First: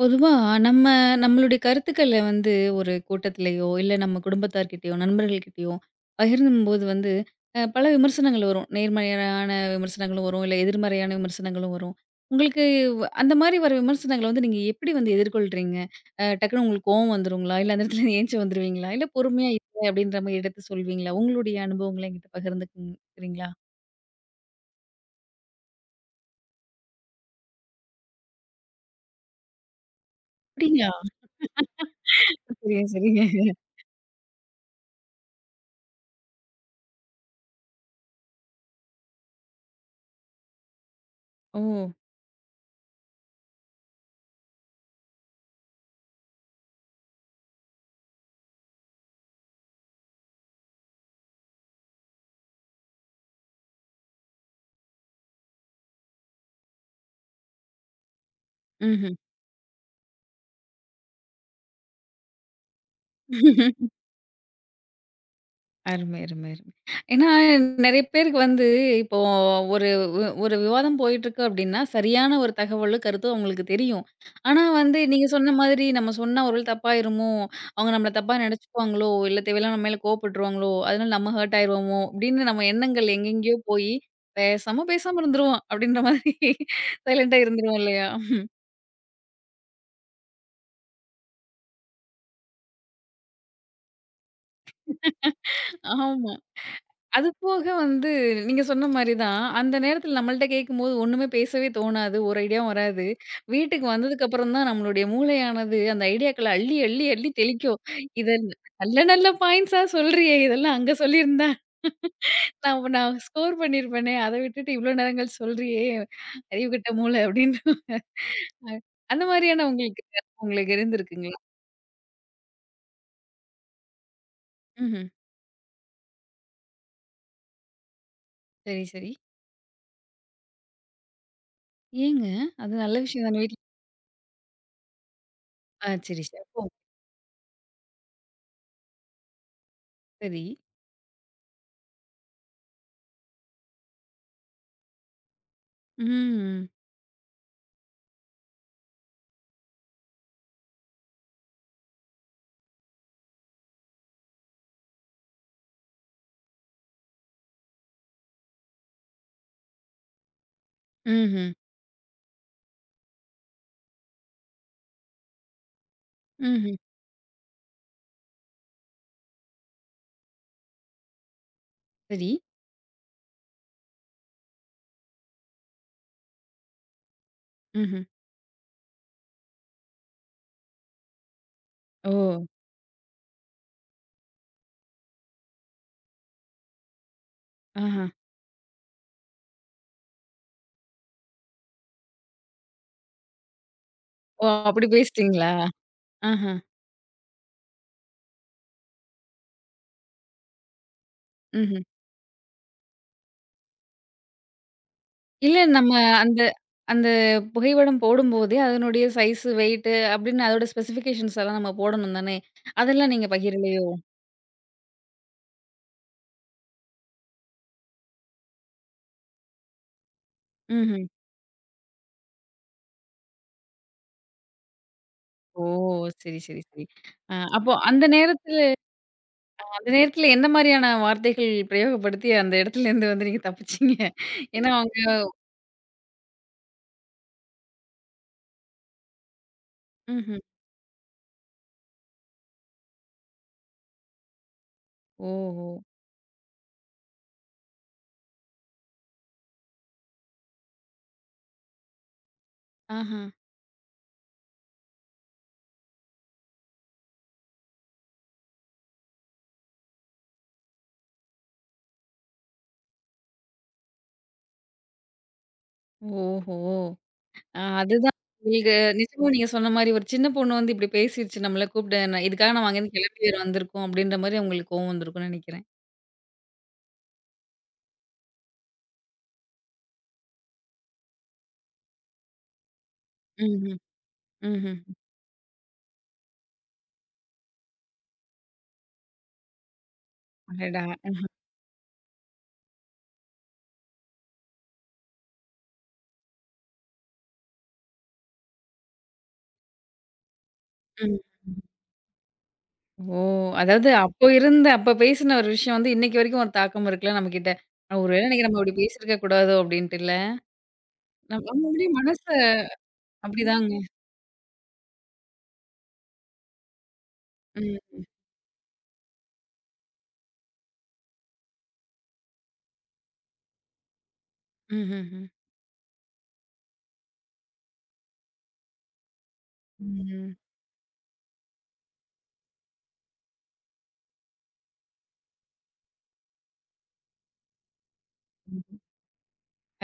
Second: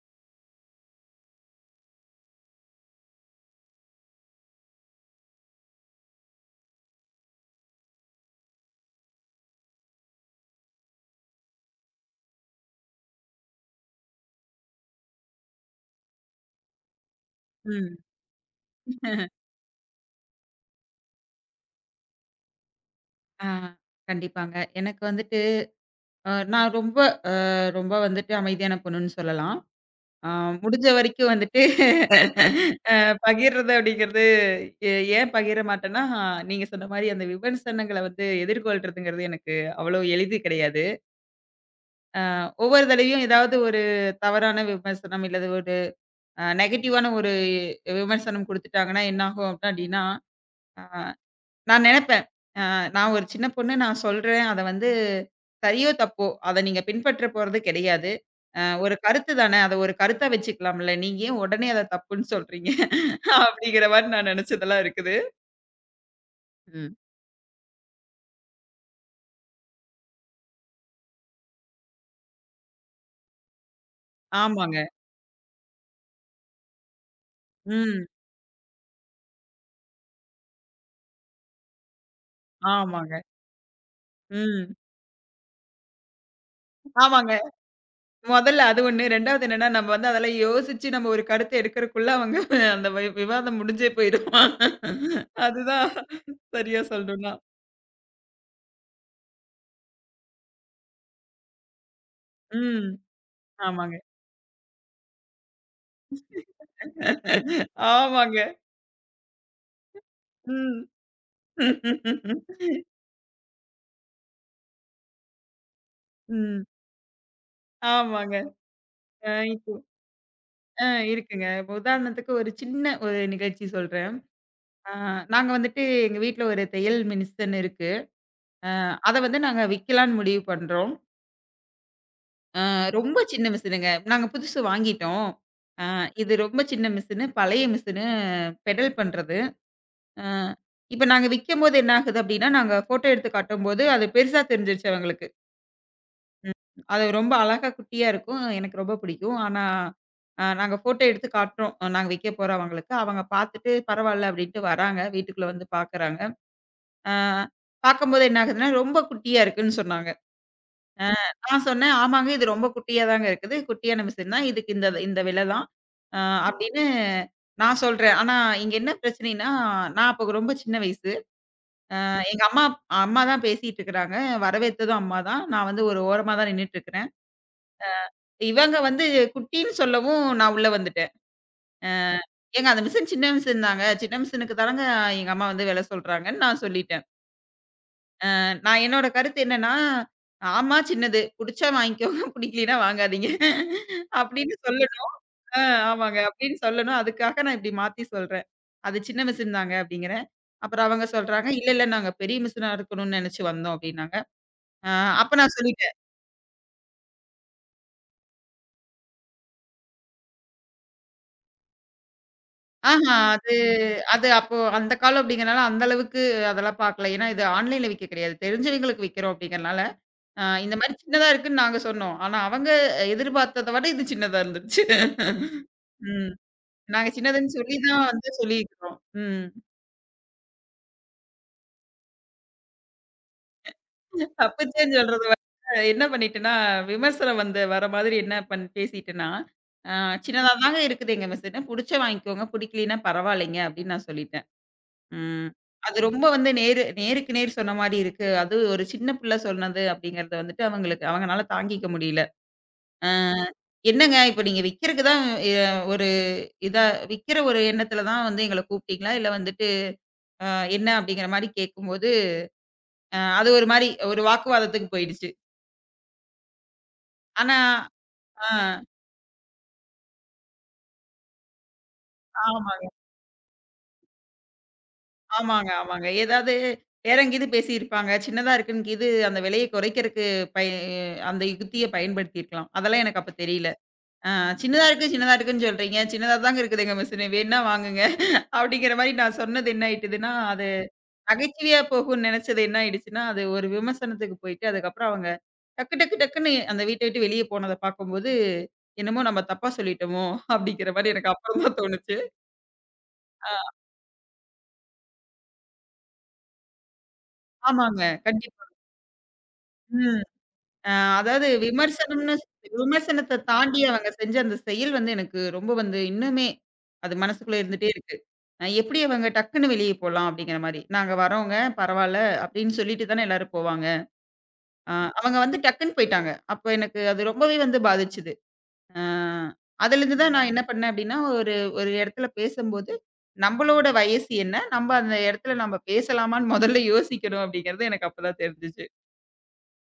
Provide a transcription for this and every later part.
பொதுவா நம்ம நம்மளுடைய கருத்துக்கள வந்து ஒரு கூட்டத்திலேயோ, இல்ல நம்ம குடும்பத்தார்கிட்டயோ, நண்பர்கள்கிட்டயோ பகிரும்போது வந்து பல விமர்சனங்கள் வரும். நேர்மறையான விமர்சனங்களும் வரும். இல்ல எதிர்மறையான விமர்சனங்களும் வரும். உங்களுக்கு அந்த மாரி வர விமர்சனங்கள வந்து நீங்க எப்படி வந்து எதிர்கொள்றீங்க? டக்குனு உங்களுக்கு கோவம் வந்துருங்களா? இல்ல அந்த ம். இடத்துல எந்திச்சு வந்துருவீங்களா? இல்ல பொறுமையா இல்ல அப்படின்ற மாரி எடுத்து சொல்வீங்களா? உங்களுடைய அனுபவங்கள என்கிட்ட ஆ பகிர்ந்துக்கிறீங்களா? கண்டிப்பாங்க. எனக்கு வந்துட்டு அ நான் ரொம்ப அ ரொம்ப வந்துட்டு அமைதியான பொண்ணுன்னு சொல்லலாம். ஆ முடிஞ்ச அப்படிங்களா? வரைக்கும் வந்துட்டு சரிங்க, அ சரிங்க. பகிர்றது அப்படிங்கிறது எ ஏன் பகிர மாட்டேன்னா, நீங்க சொன்ன மாரி அந்த விமர்சனங்கள வந்து எதிர்கொள்றதுங்கிறது எனக்கு அவ்வளோ எளிது கிடையாது. ஓ! அ ஒவ்வொரு தடவையும் ஏதாவது ஒரு தவறான விமர்சனம், இல்லது ஒரு நெகட்டிவான ஒரு விமர்சனம் குடுத்துட்டாங்கன்னா என்னாகும் அப்படின்னா, அ நான் நெனப்பேன். அ நான் ஒரு சின்ன பொண்ணு நான் சொல்றேன். அத வந்து சரியோ? தப்போ? அத நீங்க பின்பற்ற போறது கிடையாது. ஒரு ம்ஹ்ம். கருத்து தானே. அத ஒரு கருத்தா வச்சுக்கலாம்ல. நீங்க ஏன் உடனே அத தப்புன்னு சொல்றீங்க? அப்படிங்கிற மாரி நான் நெனச்சதெல்லாம் இருக்குது. அருமை, அருமை, அருமை. ம். ஏன்னா நெறைய பேருக்கு வந்து இப்போ ஒரு ஒரு விவாதம் போயிட்டுருக்கு அப்டின்னா, சரியான ஒரு தகவலோ, கருத்தோ அவங்களுக்கு தெரியும். ஆனா ஆமாங்க. வந்து நீங்க சொன்ன மாதிரி நம்ம சொன்னா ஒரு வேள தப்பாயிருமோ, அவங்க ம். நம்மள தப்பா நெனச்சுக்குவாங்களோ, இல்ல தேவையில்லாம நம்ம மேல கோவப்பட்டுருவாங்களோ, அதனால நம்ம ஹர்ட் ஆயிருவோமோ அப்டின்னு நம்ம எண்ணங்கள் ஆமாங்க. எங்கெங்கேயோ போயி, ம். பேசாம பேசாம இருந்துருவோம் அப்டின்ற மாதிரி ஆமாங்க. சைலண்டா இருந்துருவோம் இல்லையா? மொதல்ல அது ஒண்ணு. 2வது என்னன்னா, நம்ம வந்து அதெல்லாம் யோசிச்சு நம்ம ஒரு கருத்த எடுக்கறக்குள்ள அவங்க அந்த விவாதம் முடிஞ்சே போயிரும். அதுதான் ஆமா. சரியா அது சொல்லணும்னா. போக வந்து நீங்க சொன்ன மாரி தான். அந்த நேரத்தில நம்மள்ட்ட கேட்கும்போது ஒண்ணுமே பேசவே தோணாது. ஒரு ஐடியாவும் ம். வராது. வீட்டுக்கு ஆமாங்க. வந்ததுக்கப்புறம் தான் நம்மளுடைய மூளையானது அந்த ஐடியாக்கள அள்ளி, அள்ளி, அள்ளி தெளிக்கும். இத ஆமாங்க. நல்ல நல்ல பாயிண்ட்ஸா சொல்றியே! இதெல்லாம் ம். அங்க சொல்லியிருந்தா நான் நான் ஸ்கோர் பண்ணியிருப்பேனே! அத விட்டுட்டு இவ்ளோ நேரங்கள் சொல்றியே! ம். அறிவுகெட்ட மூளை அப்டின்ற ஆமாங்க. அந்த அ மாரியான இப்போ உங்களுக்கு உங்களுக்கு அ இருந்திருக்குங்களா? இருக்குங்க. இப்ப உதாரணத்துக்கு ஒரு சின்ன ஒரு நிகழ்ச்சி சொல்றேன். அ ம்ஹ்ம். நாங்க வந்துட்டு எங்க வீட்ல ஒரு தையல் மிஷின் இருக்கு. அ சரி, சரி. அத வந்து நாங்க விக்கலான்னு முடிவு பண்றோம். ஏங்க? அ அது நல்ல ரொம்ப விஷயம் தானே சின்ன வீட்ல. மிஷினுங்க. நாங்க புதுசு வாங்கிட்டோம். அ ஆ சரி, இது சரி. ரொம்ப ஓ! சின்ன மிஷினு, பழைய மிஷினு பெடல் பண்றது. அ சரி. இப்ப நாங்க விக்கும்போது என்ன ஆகுது அப்டின்னா, நாங்க ஃபோட்டோ எடுத்து காட்டும்போது அது பெருசா தெரிஞ்சிருச்சு அவங்களுக்கு. ம். அது ரொம்ப அழகா குட்டியா இருக்கும். எனக்கு ரொம்ப பிடிக்கும். ஆனா, நாங்க ஃபோட்டோ எடுத்து காட்டுறோம். நாங்க வைக்க போறோம் அவங்களுக்கு. அவங்க பார்த்துட்டு பரவால்ல அப்படின்ட்டு வராங்க. வீட்டுக்குள்ள வந்து பார்க்குறாங்க. அ பார்க்கும்போது என்ன ஆகுதுன்னா, ரொம்ப குட்டியா இருக்குன்னு சொன்னாங்க. அ ம்ஹ்ம். நான் சொன்னேன், "ஆமாங்க இது ரொம்ப குட்டியா தாங்க இருக்குது. குட்டியான மிஷின் தான். இதுக்கு இந்த இந்த விலை தான்." அ ம்ஹ்ம். அப்படின்னு நான் சொல்றேன். ஆனா இங்க என்ன பிரச்சனைன்னா, நான் அப்போ ரொம்ப சின்ன வயசு. சரி. எங்க அம்மா அம்மா தான் பேசிட்டு இருக்கிறாங்க. வரவேத்ததும் அம்மா தான். நான் வந்து ஒரு ஓரமா தான் நின்னுட்டு இருக்கிறேன். ம்ஹ்ம். இவங்க வந்து குட்டின்னு சொல்லவும் நான் உள்ள வந்துட்டேன். அ ஓ! "ஏங்க அந்த மிஷின் சின்ன மிஷின் தாங்க. சின்ன மிஷினுக்கு தானங்க எங்க அம்மா வந்து விலை சொல்றாங்கன்னு" நான் சொல்லிட்டேன். ஆஹா. நான் என்னோட கருத்து என்னன்னா, "ஆமா சின்னது. புடிச்சா வாங்கிக்கோங்க. புடிக்கலைன்னா வாங்காதீங்க." ஓ! அப்படின்னு அப்படி சொல்லணும். பேசிட்டீங்களா? அ ஆமாங்க. ஆஹா. அப்படின்னு சொல்லணும். அதுக்காக நான் இப்படி மாத்தி சொல்றேன். "அது சின்ன மிஷின் தாங்க" அப்படிங்கிறேன். அப்புறம் அவங்க சொல்றாங்க, "இல்ல, ம்ஹ்ம். இல்ல நாங்க பெரிய மிஷினா இருக்கணும்னு நினைச்சு வந்தோம்" அப்படின்னாங்க. அ அப்ப நான் இல்ல சொல்லி நம்ம அந்த அந்த புகைப்படம் போடும்போதே அதனுடைய சைஸ், வெயிட் அப்படின்னு அதோட ஸ்பெசிஃபிகேஷன்ஸ் எல்லாம் நம்ம போடணும் தானே! அதெல்லாம் ஆஹா. நீங்க அது பகிரலையோ? அது அப்போ அந்த காலம் அப்படிங்கிறனால, அந்த அளவுக்கு அதெல்லாம் பார்க்கல. ஏன்னா, இது ஆன்லைன்ல விக்க கிடையாது. தெரிஞ்சவங்களுக்கு விக்கிறோம் அப்படிங்கிறனால, இந்த மாரி ம்ஹ்ம். சின்னதா இருக்குன்னு நாங்க சொன்னோம். ஆனா, அவங்க எதிர்பார்த்தத விட இது சின்னதா இருந்துச்சு. ஓ! ம். சரி, சரி, சரி. நாங்க சின்னதுன்னு அப்போ சொல்லி அந்த தான் வந்து நேரத்தில சொல்லியிருக்கிறோம். ம். அந்த நேரத்தில எந்த மாரியான வார்த்தைகள் பிரயோகப்படுத்தி அந்த இடத்துலேருந்து வந்து நீங்க தப்பிச்சீங்க? ஏன்னா அவங்க. தப்பிச்சேன்னு சொல்றது வந்து என்ன பண்ணிட்டேன்னா, விமர்சனம் வந்து வர மாதிரி என்ன பேசிட்டேன்னா, அ ம்ஹ்ம். சின்னதா தாங்க இருக்குது எங்க மிஸ்ஸுன்னு. புடிச்சா வாங்கிக்கோங்க, புடிக்கலைன்னா பரவாயில்லைங்க அப்படின்னு நான் சொல்லிட்டேன். ம். ஓஹோ! அது ரொம்ப வந்து நேரு நேருக்கு நேர் சொன்ன மாரி இருக்கு. அது ஒரு சின்ன பிள்ளை சொன்னது அப்படிங்கிறது வந்துட்டு அவங்களுக்கு அவங்கனால தாங்கிக்க முடியல. அ ஆஹா. என்னங்க இப்ப நீங்க விக்கிறக்கு தான் எ ஒரு இதா விக்கிற ஒரு எண்ணத்துல தான் வந்து எங்கள கூப்பிட்டீங்களா? இல்ல வந்துட்டு அ என்ன அப்படிங்கிற மாரி கேட்கும்போது, அது ஒரு மாரி ஒரு வாக்குவாதத்துக்கு போயிடுச்சு. ஓஹோ! ஆனா ஆ அதுதான். ஆ நீங்க நிஜமா நீங்க சொன்ன மாரி ஒரு சின்ன பொண்ணு வந்து இப்டி பேசிருச்சு நம்மள கூப்ட்டு, நான் இதுக்காக நம்ம ஆமாங்க, அங்கேருந்து கிளம்பி வேற வந்திருக்கோம் அப்டின்ற மாரி அவங்களுக்கு கோவம் வந்திருக்கும்னு நெனைக்கிறேன். ஆமாங்க, ஆமாங்க. ஏதாவது வேறங்கீது பேசியிருப்பாங்க. சின்னதா இருக்குன்னுகீது அந்த விலைய குறைக்கிறக்கு பய அந்த யுக்திய பயன்படுத்தியிருக்கலாம். அதெல்லாம் எனக்கு அப்ப தெரியல. ம்ஹ்ம். ஆ ம்ஹ்ம். சின்னதா இருக்கு சின்னதா இருக்குன்னு சொல்றீங்க. சின்னதா தாங்க இருக்குது எங்க மிஷினு. வேணுனா வாங்குங்க. அப்படிங்கிற மாரி நான் சொன்னது என்ன ஆயிட்டுதுன்னா, அது அடடா! அஹ. நகைச்சுவையா போகும்ன்னு நெனச்சது என்ன ஆயிடுச்சுன்னா, அது ஒரு விமர்சனத்துக்கு போயிட்டு, அதுக்கப்புறம் அவங்க டக்கு டக்கு டக்குன்னு அந்த வீட்ட விட்டு வெளிய போனத பார்க்கும்போது, என்னமோ நம்ம தப்பா சொல்லிட்டோமோ! அப்படிங்கிற மாரி ம். எனக்கு அப்புறம் தான் தோணுச்சு. ஓ! அதாவது அப்போ இருந்த அப்ப பேசின ஒரு விஷயம் வந்து இன்னைக்கு வரைக்கும் ஒரு தாக்கம் இருக்குல்ல நம்மகிட்ட. ஆமாங்க. ஒரு வேள இன்னைக்கு நம்ம கண்டிப்பா. இப்டி பேசியிருக்க கூடாதோ அப்டின்ட்டுல்ல. ம். அ நம்ம அதாவது நம்மளுடைய மனச விமர்சனம்னு விமர்சனத்த அப்டிதாங்க. தாண்டி அவங்க செஞ்ச அந்த செயல் வந்து எனக்கு ரொம்ப வந்து இன்னுமே அது மனசுக்குள்ள இருந்துட்டே ம். இருக்கு. எப்படி அவங்க டக்குன்னு வெளியே போலாம் அப்படிங்கிற மாரி. "நாங்க வரோங்க, பரவால்ல" அப்படின்னு சொல்லிட்டு தானே எல்லாரும் போவாங்க. அ ம்ஹ்ம். அவங்க வந்து டக்குன்னு போயிட்டாங்க. அப்ப எனக்கு அது ரொம்பவே வந்து பாதிச்சது. அ அதுலருந்து தான் ம். நான் என்ன பண்ணேன் அப்படின்னா, ஒரு ஒரு இடத்துல பேசம்போது, நம்பளோட வயசு என்ன? நம்ப அந்த இடத்துல நம்ப பேசலாமான்னு முதல்ல யோசிக்கணும் அப்படிங்கிறது எனக்கு அப்பதான் தெரிஞ்சுச்சு.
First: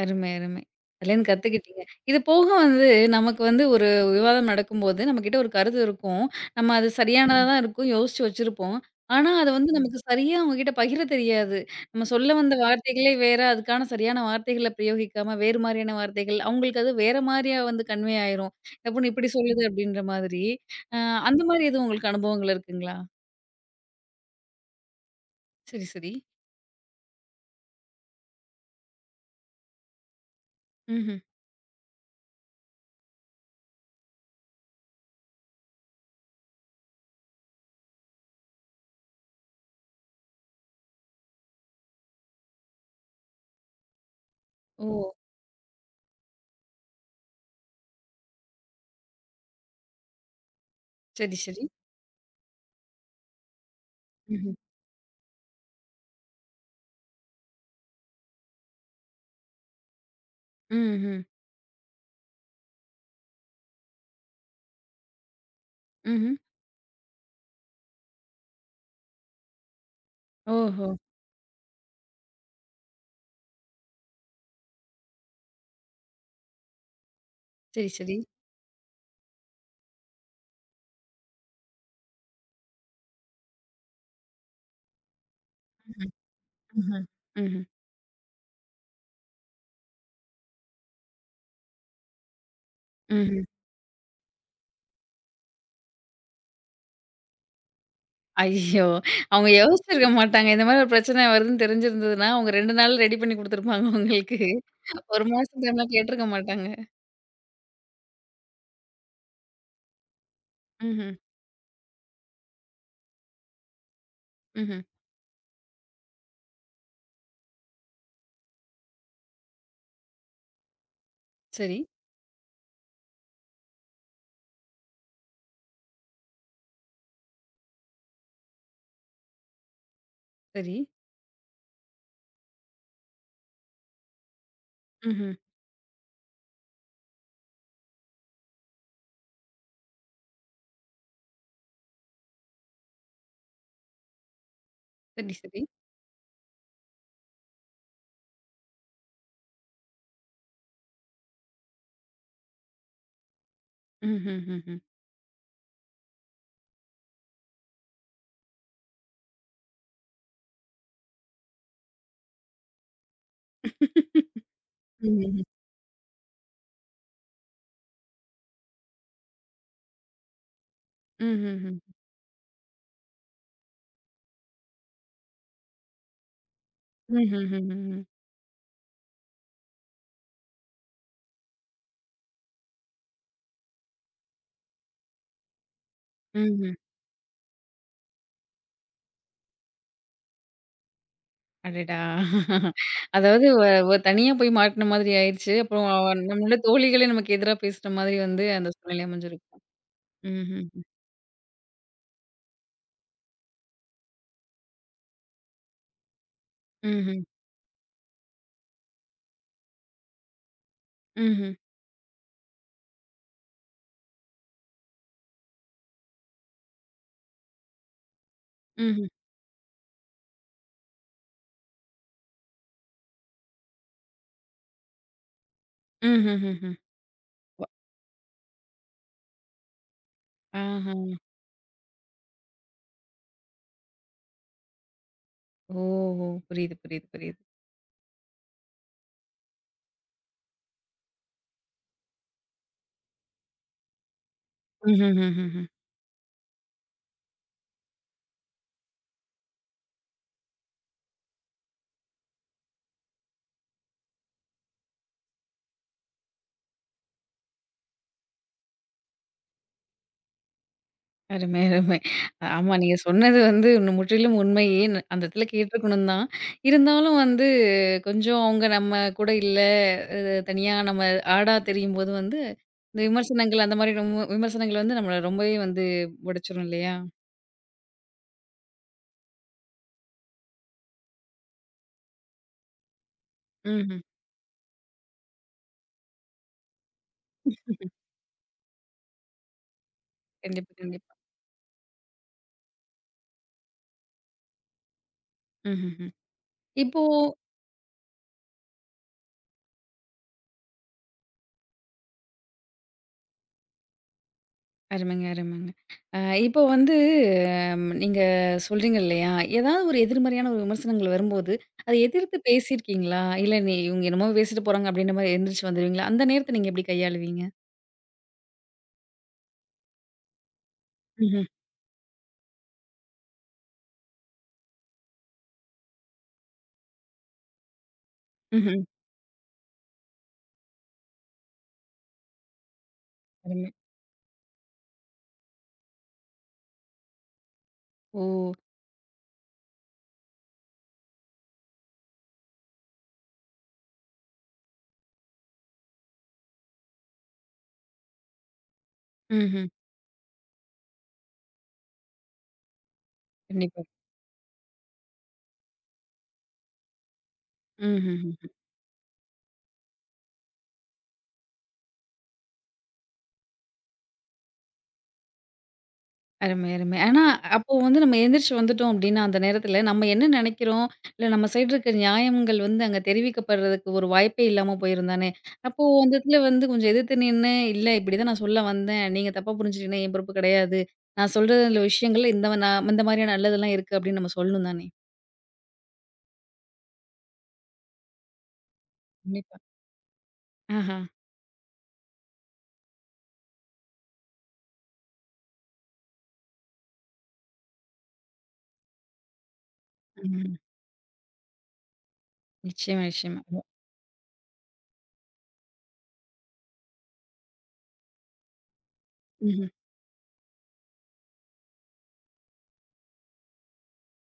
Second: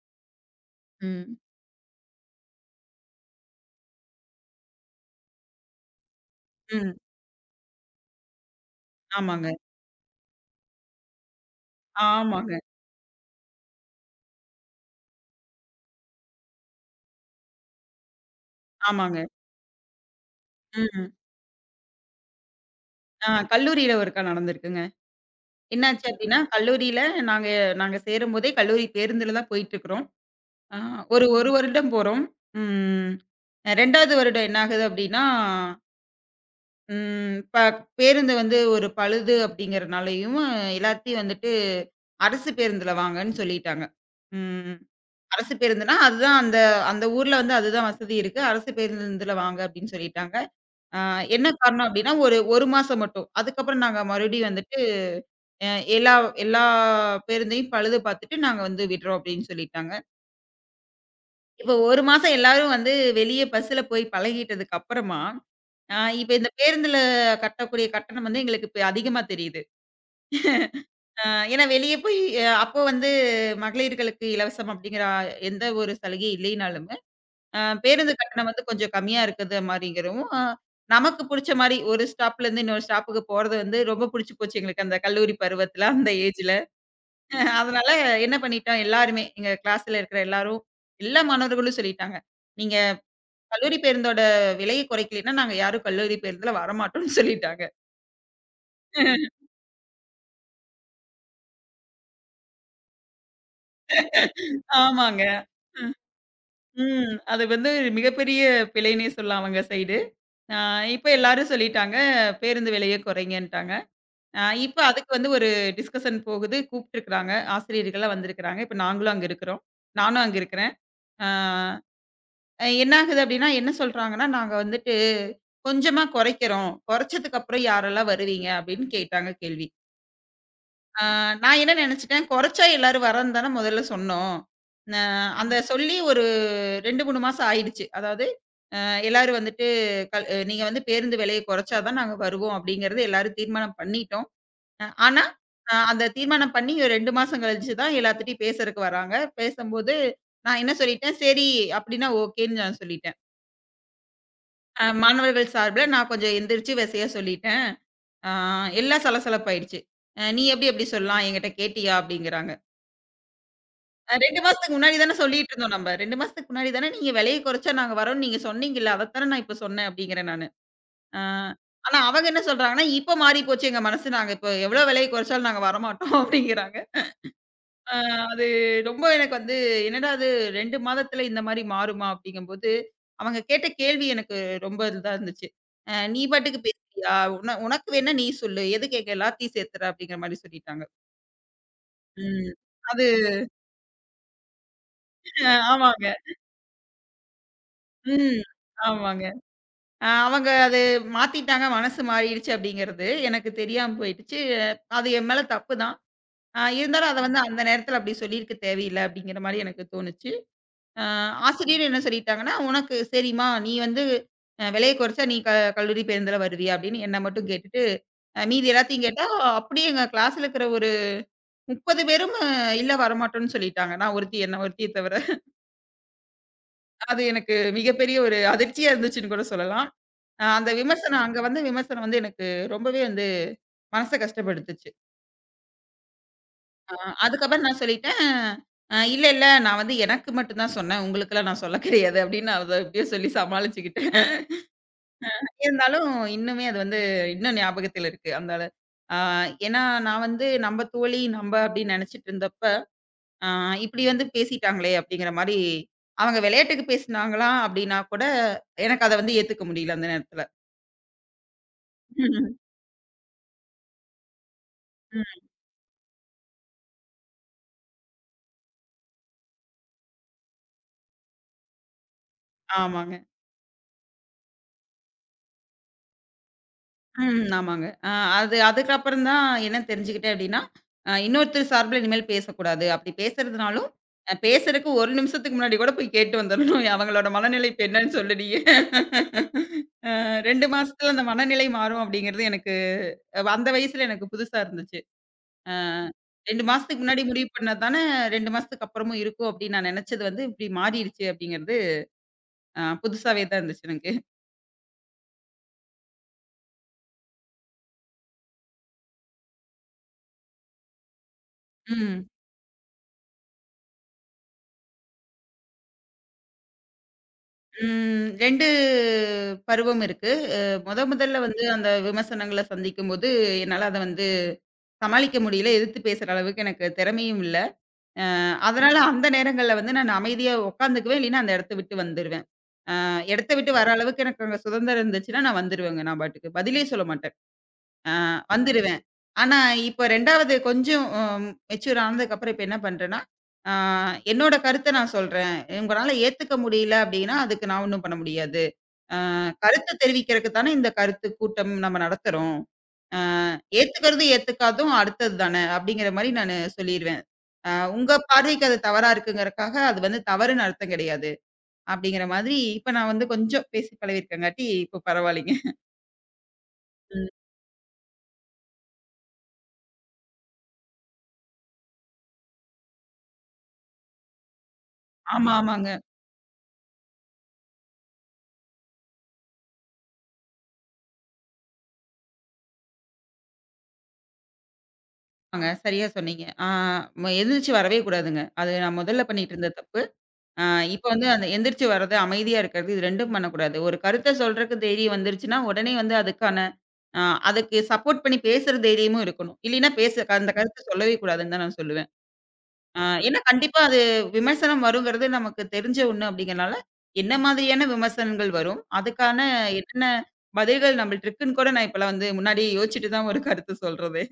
அருமை, அருமை. அதுலேருந்து ம். கத்துக்கிட்டீங்க. இது போக வந்து நமக்கு வந்து ஒரு விவாதம் நடக்கும்போது, நம்மகிட்ட ஒரு கருத்து இருக்கும். நம்ம அது ம். சரியானதா ம். தான் இருக்கும். யோசிச்சு வச்சிருப்போம். ஆனா, ஆமாங்க. அது வந்து ம். நமக்கு சரியா அவங்க கிட்ட பகிர தெரியாது. நம்ம சொல்ல வந்த ஆமாங்க. வார்த்தைகளே வேற, அதுக்கான சரியான வார்த்தைகள பிரயோகிக்காம, வேறு மாரியான வார்த்தைகள், அவங்களுக்கு அது வேற மாரியா வந்து கன்வே ஆயிரும். இந்த பொண்ணு ஆமாங்க. இப்படி ம். சொல்லுது அப்படின்ற மாதிரி. அ ம். அந்த மாரி எதுவும் உங்களுக்கு அனுபவங்கள் இருக்குங்களா? கல்லூரியில ஒருக்கா நடந்திருக்குங்க. சரி, என்னாச்சு சரி. அப்டின்னா, கல்லூரியில நாங்க நாங்க சேரும்போதே கல்லூரி பேருந்துல தான் போயிட்டுருக்கிறோம். ஆ ம்ஹ்ம். ஒரு 1 வருடம் போறோம். ம். 2வது வருடம் என்ன ஆகுது அப்டின்னா, ம் ப பேருந்து வந்து ஒரு பழுது அப்டிங்கிறனாலயும், எல்லாத்தையும் வந்துட்டு அரசு பேருந்துல வாங்கன்னு சொல்லிட்டாங்க. ம். ஓ! அரசு பேருந்துனா, அதுதான் அந்த அந்த ஊர்ல வந்து அதுதான் வசதி இருக்கு. அரசு பேருந்துல வாங்க அப்டின்னு சொல்லிட்டாங்க. ஆ சரி, என்ன சரி. காரணம் அப்டின்னா, ஒரு 1 மாசம் மட்டும். அதுக்கப்புறம் நாங்க மறுபடியும் ம்ஹ்ம். வந்துட்டு, அ எல்லா எல்லா பேருந்தையும் பழுது பார்த்துட்டு நாங்க வந்து விடுறோம் அப்டின்னு சொல்லிட்டாங்க. ம்ஹ்ம். இப்ப 1 மாசம் எல்லாரும் வந்து வெளிய பஸ்ல போய் பழகிட்டதுக்கு அப்புறமா, இப்ப ம்ஹ்ம். இந்த பேருந்துல கட்டக்கூடிய கட்டணம் வந்து எங்களுக்கு இப்ப அதிகமா தெரியுது. ஓஹோ! அ ஏன்னா வெளிய போய் அப்போ வந்து மகளிர்களுக்கு இலவசம் அப்டிங்கிற எந்த ஒரு சலுகையும் இல்லைனாலும் சரி, பேருந்து சரி. கட்டணம் வந்து கொஞ்சம் கம்மியா இருக்குது மாரிங்கிறவும், நமக்கு புடிச்ச மாரி ஒரு ஸ்டாப்ல இருந்து இன்னொரு ஸ்டாப்புக்கு போறது வந்து ரொம்ப புடிச்சு போச்சு எங்களுக்கு அந்த கல்லூரி பருவத்துல, அந்த ஏஜ்ல. ம்ஹ்ம். ம்ஹ்ம். அதனால என்ன பண்ணிட்டோம் எல்லாருமே, எங்க கிளாஸ்ல இருக்கிற எல்லாரும், எல்லா மாணவர்களும் சொல்லிட்டாங்க. "நீங்க ம்ஹ்ம். கல்லூரி பேருந்தோட விலைய குறைக்கலைன்னா, நாங்க யாரும் கல்லூரி பேருந்துல வரமாட்டோம்ன்னு" சொல்லிட்டாங்க. ஐயோ! அவங்க யோசிச்சிருக்க மாட்டாங்க. இந்த மாரி ஒரு பிரச்சனை வருதுன்னு தெரிஞ்சிருந்ததுன்னா, அவங்க 2 நாள்ல ரெடி பண்ணி குடுத்துருப்பாங்க உங்களுக்கு. 1 ஆமாங்க. மாசம் டைம்லாம் கேட்டுருக்க மாட்டாங்க. ம். அது வந்து ஒரு மிகப்பெரிய பிழைன்னே சொல்லலாம் அவங்க சைடு. அ இப்ப ம்ஹ்ம். எல்லாரும் சொல்லிட்டாங்க, "பேருந்து விலைய குறைங்கன்ட்டாங்க." இப்ப ம்ஹ்ம். அதுக்கு வந்து ஒரு டிஸ்கஷன் போகுது. கூப்ட்டுருக்காங்க. ஆசிரியர்கள்லாம் வந்திருக்கிறாங்க. இப்ப நாங்களும் அங்க இருக்கிறோம். நானும் அங்க இருக்கிறேன். ஆ சரி, என்ன ஆகுது அப்டின்னா, என்ன சொல்றாங்கன்னா, "நாங்க வந்துட்டு கொஞ்சமா குறைக்கிறோம். குறைச்சதுக்கு அப்புறம் யாரெல்லாம் வருவீங்க?" அப்படின்னு கேட்டாங்க கேள்வி. சரி. ஆ நான் என்ன நெனச்சுட்டேன், குறைச்சா எல்லாரும் வரேன்னு தானே முதல்ல சொன்னோம். அ ம்ஹ்ம். அந்த சொல்லி ஒரு 2, 3 மாசம் ஆயிடுச்சு. அதாவது அ எல்லாரும் வந்துட்டு கல் "நீங்க வந்து பேருந்து விலைய குறைச்சா தான் நாங்க வருவோம்" அப்படிங்கிறது எல்லாரும் தீர்மானம் பண்ணிட்டோம். ஆனா, சரி, சரி. அந்த தீர்மானம் பண்ணி 2 மாசம் கழிச்சு தான் எல்லாத்துட்டயும் பேசறக்கு வராங்க. பேசம்போது நான் என்ன சொல்லிட்டேன், சரி அப்டின்னா ஓகேன்னு நான் சொல்லிட்டேன். ம்ஹ்ஹ்ஹ்ம். மாணவர்கள் சார்புல நான் கொஞ்சம் எந்திரிச்சு வெசையா சொல்லிட்டேன். ஆ எல்லாம் சலசலப்பாயிடுச்சு. "நீ எப்டி அப்டி சொல்லலாம்? என்கிட்ட கேட்டியா?" அப்டிங்கிறாங்க. 2 மாசத்துக்கு முன்னாடி தான ம்ஹ்ஹ்ம். சொல்லிட்டுருந்தோம் நம்ம. 2 மாசத்துக்கு முன்னாடி தான நீங்க விலைய குறைச்சா நாங்க வரோம்னு நீங்க சொன்னீங்கல்ல. அதத்தான நான் இப்ப சொன்னேன் அப்டிங்கிறேன் நானு. அ ம்ஹ்ஹ்ம். ஆனா அவங்க என்ன சொல்றாங்கன்னா, "இப்ப மாறி போச்சு எங்க மனசு. நாங்க இப்ப எவ்ளோ விலைய குறைச்சாலும் நாங்க வரமாட்டோம்" அப்டிங்கிறாங்க. ஆ ம்ஹ்ஹ்ஹ்ம். அது ரொம்ப எனக்கு வந்து, என்னடா இது 2 மாதத்துல இந்த மாரி மாறுமா? அப்படிங்கும்போது, அவங்க கேட்ட கேள்வி எனக்கு ரொம்ப இதா இருந்துச்சு. "நீ பாட்டுக்கு ம்ஹ்ம். பேசுறியா? உனக்கு வேணா நீ சொல்லு. எதுக்கு எங்க எல்லாத்தையும் சேர்த்துற?" அப்படிங்கிற மாரி சொல்லிட்டாங்க. அடடா! ம். அது அதாவது வ வ தனியா போய் மாட்டுன மாதிரி அ ஆயிருச்சு. அப்புறம் ஆமாங்க. அவ நம்மளோட தோழிகளே நமக்கு எதிரா பேசுற மாதிரி ம். வந்து அந்த சூழ்நிலை ஆமாங்க. அமைஞ்சிருக்கும். அவங்க ம்ஹ்ஹ்ம். அது மாத்திட்டாங்க, மனசு மாறிடுச்சு அப்படிங்கிறது எனக்கு தெரியாம போயிடுச்சு. அது என் மேல தப்பு தான். இருந்தாலும் அத ம்ஹ்ம். வந்து அந்த நேரத்துல அப்படி சொல்லியிருக்க தேவையில்ல அப்படிங்கிற மாரி எனக்கு தோணுச்சு. அ ம்ஹ்ம். ஆசிரியர் என்ன சொல்லிட்டாங்கன்னா, "உனக்கு சரிம்மா, நீ வந்து விலைய குறைச்சா நீ கல்லூரி பேருந்துல வருவியா?" அப்படின்னு என்ன மட்டும் கேட்டுட்டு, மீதி எல்லாத்தையும் ம்ஹ்ம். கேட்டா, அப்படியே எங்க கிளாஸ்ல இருக்கிற ஒரு 30 பேரும் "இல்ல வரமாட்டோம்ன்னு" சொல்லிட்டாங்க. நான் ஒருத்தி ஒருத்திய தவிர. ம்ஹ்ஹ்ஹ்ம். அது எனக்கு மிகப்பெரிய ஒரு அதிர்ச்சியா இருந்துச்சுன்னு கூட சொல்லலாம். அ அந்த ஆஹ. விமர்சனம் அங்க வந்த விமர்சனம் வந்து எனக்கு ரொம்பவே வந்து மனச கஷ்டப்படுத்துச்சு. ஓஹோ! புரியுது, அ புரியுது, புரியுது. அதுக்கப்புறம் நான் சொல்லிட்டேன், இல்ல, இல்ல நான் வந்து எனக்கு மட்டும் தான் சொன்னேன். உங்களுக்கெல்லாம் நான் சொல்ல கிடையாது" அப்படின்னு நான் அத அப்படியே சொல்லி சமாளிச்சுக்கிட்டேன். ம்ஹ்ஹ்ஹ்ம். இருந்தாலும் இன்னுமே அது வந்து இன்னும் ஞாபகத்துல இருக்கு. அந்த ஆ ஏன்னா நான் வந்து நம்ம தோழி நம்ப அப்படின்னு நினைச்சிட்டு இருந்தப்ப, ஆ இப்படி வந்து பேசிட்டாங்களே அப்படிங்கிற மாரி, அவங்க விளையாட்டுக்கு பேசினாங்களா அப்படின்னா கூட, எனக்கு அத வந்து ஏத்துக்க முடியல அந்த நேரத்துல. அருமை, அருமை. ம். ஆமா, நீங்க சொன்னது வந்து இன்னும் முற்றிலும் உண்மையே. அந்த இடத்துல ம், கேட்டுருக்கணும் தான். இருந்தாலும் வந்து கொஞ்சம் அவங்க நம்ம கூட இல்ல, அ தனியா நம்ம ஆடா தெரியும்போது வந்து, இந்த ஆமாங்க. விமர்சனங்கள் அந்த மாரி ரொம்ப விமர்சனங்கள் வந்து நம்மள ரொம்பவே வந்து உடைச்சிரும் இல்லையா? ம். ஆமாங்க. அ அது அதுக்கப்புறம் தான் என்ன தெரிஞ்சுக்கிட்டேன் அப்டின்னா, இன்னொருத்தர் சார்புல இனிமேல் பேசக்கூடாது. அப்டி பேசுறதுனாலும், ம்ஹ்ம். பேசுறதுக்கு 1 நிமிஷத்துக்கு முன்னாடி கூட போய் கேட்டு வந்துரணும். அவங்களோட மனநிலை இப்ப என்னன்னு சொல்லு நீயி. அ 2 கண்டிப்பா, கண்டிப்பா. மாசத்துல அந்த மனநிலை மாறும் அப்டிங்கிறது எனக்கு அந்த வயசுல எனக்கு புதுசா இருந்துச்சு. அ ம்ஹ்ஹ்ம். 2 இப்போ மாசத்துக்கு முன்னாடி முடிவு பண்ணது தானே 2 மாசத்துக்கு அப்புறமும் இருக்கும் அப்டின்னு நான் நெனச்சது வந்து இப்டி மாறிருச்சு அப்டிங்கிறது புதுசாவே தான் இருந்துச்சு எனக்கு. அருமைங்க, அருமைங்க. அ இப்போ வந்து அம், நீங்க சொல்றீங்க இல்லையா? ஏதாவது ஒரு எதிர்மறையான ஒரு விமர்சனங்கள் வரும்போது, அத ம். எதிர்த்து பேசியிருக்கீங்களா? இல்ல நீ இவங்க என்னமோ பேசிட்டு போறாங்க அப்படின்ற மாரி எந்திரிச்சு வந்துருவீங்களா? அந்த நேரத்த நீங்க எப்படி கையாளுவீங்க? ம். 2 பருவம் இருக்கு. அ மொத முதல்ல ம்ஹ்ம். வந்து அந்த விமர்சனங்கள சந்திக்கும்போது, என்னால அத வந்து சமாளிக்க முடியல. எதிர்த்து பேசுற அளவுக்கு எனக்கு திறமையும் இல்ல. ம்ஹ்ம். அதனால அந்த நேரங்கள்ல வந்து நான் அமைதியா உட்காந்துக்குவேன். இல்லைன்னா அந்த இடத்த விட்டு வந்துருவேன். இடத்த அருமை. விட்டு வர அளவுக்கு எனக்கு அங்க சுதந்திரம் இருந்துச்சுன்னா, நான் வந்துருவேங்க நான் பாட்டுக்கு. பதிலே சொல்ல மாட்டேன். அ ஓ! வந்துருவேன். ஆனா இப்ப 2வது கொஞ்சம் மெச்சூர் ஆனதுக்கப்புறம் இப்ப என்ன பண்றேன்னா, அ என்னோட கருத்த நான் சொல்றேன். உங்களால ஏத்துக்க முடியல அப்படின்னா, அதுக்கு நான் ஒண்ணும் பண்ண முடியாது. அ ம்ஹ்ம். கருத்து தெரிவிக்கிறக்கு தானே இந்த கருத்து கூட்டம் நம்ம நடத்துறோம். அ கண்டிப்பா. ஏத்துக்கறது ஏத்துக்காததும் அடுத்தது தானே! அப்பிடிங்கிற மாரி நானு சொல்லிருவேன். அ உங்க ம்ஹ்ம். பார்வைக்கு அது தவறா இருக்குங்கிறக்காக, அது வந்து தவறுன்னு அர்த்தம் கிடையாது. அப்பிடிங்கிற மாதிரி இப்ப நான் வந்து கொஞ்சம் பேசி பழகியிருக்கங்காட்டி, இப்போ பரவாயில்லைங்க. அருமை, அருமை. ஆனா, ம். அப்போ வந்து நம்ம எந்திரிச்சு வந்துட்டோம் அப்டின்னா, அந்த நேரத்துல நம்ம என்ன நெனைக்கிறோம், இல்ல நம்ம சைடு இருக்க நியாயங்கள் வந்து அங்க தெரிவிக்கப்படுறதுக்கு ஒரு வாய்ப்பே இல்லாம போயிரும் தானே! ஆமா, அப்போ ஆமாங்க. அந்த இடத்துல வந்து கொஞ்சம் எதிர்த்து நின்னு, "இல்ல இப்படிதான் நான் சொல்ல வந்தேன். நீங்க தப்பா புரிஞ்சுட்டீங்கன்னா என் பொறுப்பு கிடையாது. நான் சொல்றதுல விஷயங்கள்ல இந்த நான் இந்த மாரியான நல்லதெல்லாம் இருக்கு" அப்படின்னு நம்ம சொல்லணும் தானே! ஆமாங்க. சரியா சொன்னீங்க. ஆ ம எந்திரிச்சு வரவே கூடாதுங்க. அது நான் முதல்ல பண்ணிட்டு கண்டிப்பா. இருந்த தப்பு. அ ஆஹா. இப்ப வந்து அந்த எந்திரிச்சு வர்றது, அமைதியா இருக்கிறது, இது 2ம் பண்ணக்கூடாது. ஒரு கருத்த சொல்றக்கு தைரியம் வந்துருச்சுன்னா, உடனே வந்து அதுக்கான ஆ அதுக்கு சப்போர்ட் பண்ணி பேசுற தைரியமும் இருக்கணும். இல்லைன்னா பேச அந்த ம். கருத்த சொல்லவே கூடாதுன்னு தான் நான் சொல்லுவேன். ஆ நிச்சயமா, ஏன்னா நிச்சயமா. கண்டிப்பா அது விமர்சனம் வருங்கிறது நமக்கு தெரிஞ்ச ஒண்ணு அப்படிங்கிறனால, என்ன மாதிரியான விமர்சனங்கள் வரும்? அதுக்கான ம்ஹ்ம். என்னென்ன பதில்கள் நம்மள்ட்ட இருக்குன்னு கூட நான் இப்பலாம் வந்து முன்னாடியே யோசிச்சுட்டு தான் ஒரு கருத்து சொல்றதே.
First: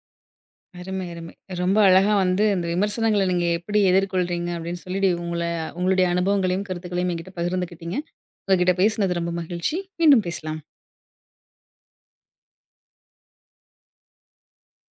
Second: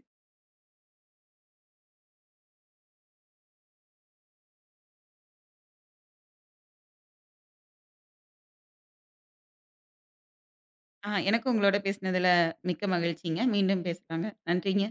அருமை, அருமை. ரொம்ப அழகா வந்து இந்த விமர்சனங்கள நீங்க எப்படி எதிர்கொள்றீங்க அப்படின்னு சொல்லிட்டு, உங்களுடைய அனுபவங்களையும், கருத்துக்களையும் என்கிட்ட பகிர்ந்துக்கிட்டீங்க. உங்ககிட்ட பேசினது ரொம்ப மகிழ்ச்சி. மீண்டும் பேசலாம். எனக்கும் உங்களோட பேசினதுல மிக்க மகிழ்ச்சிங்க. மீண்டும் பேசலாங்க. நன்றிங்க.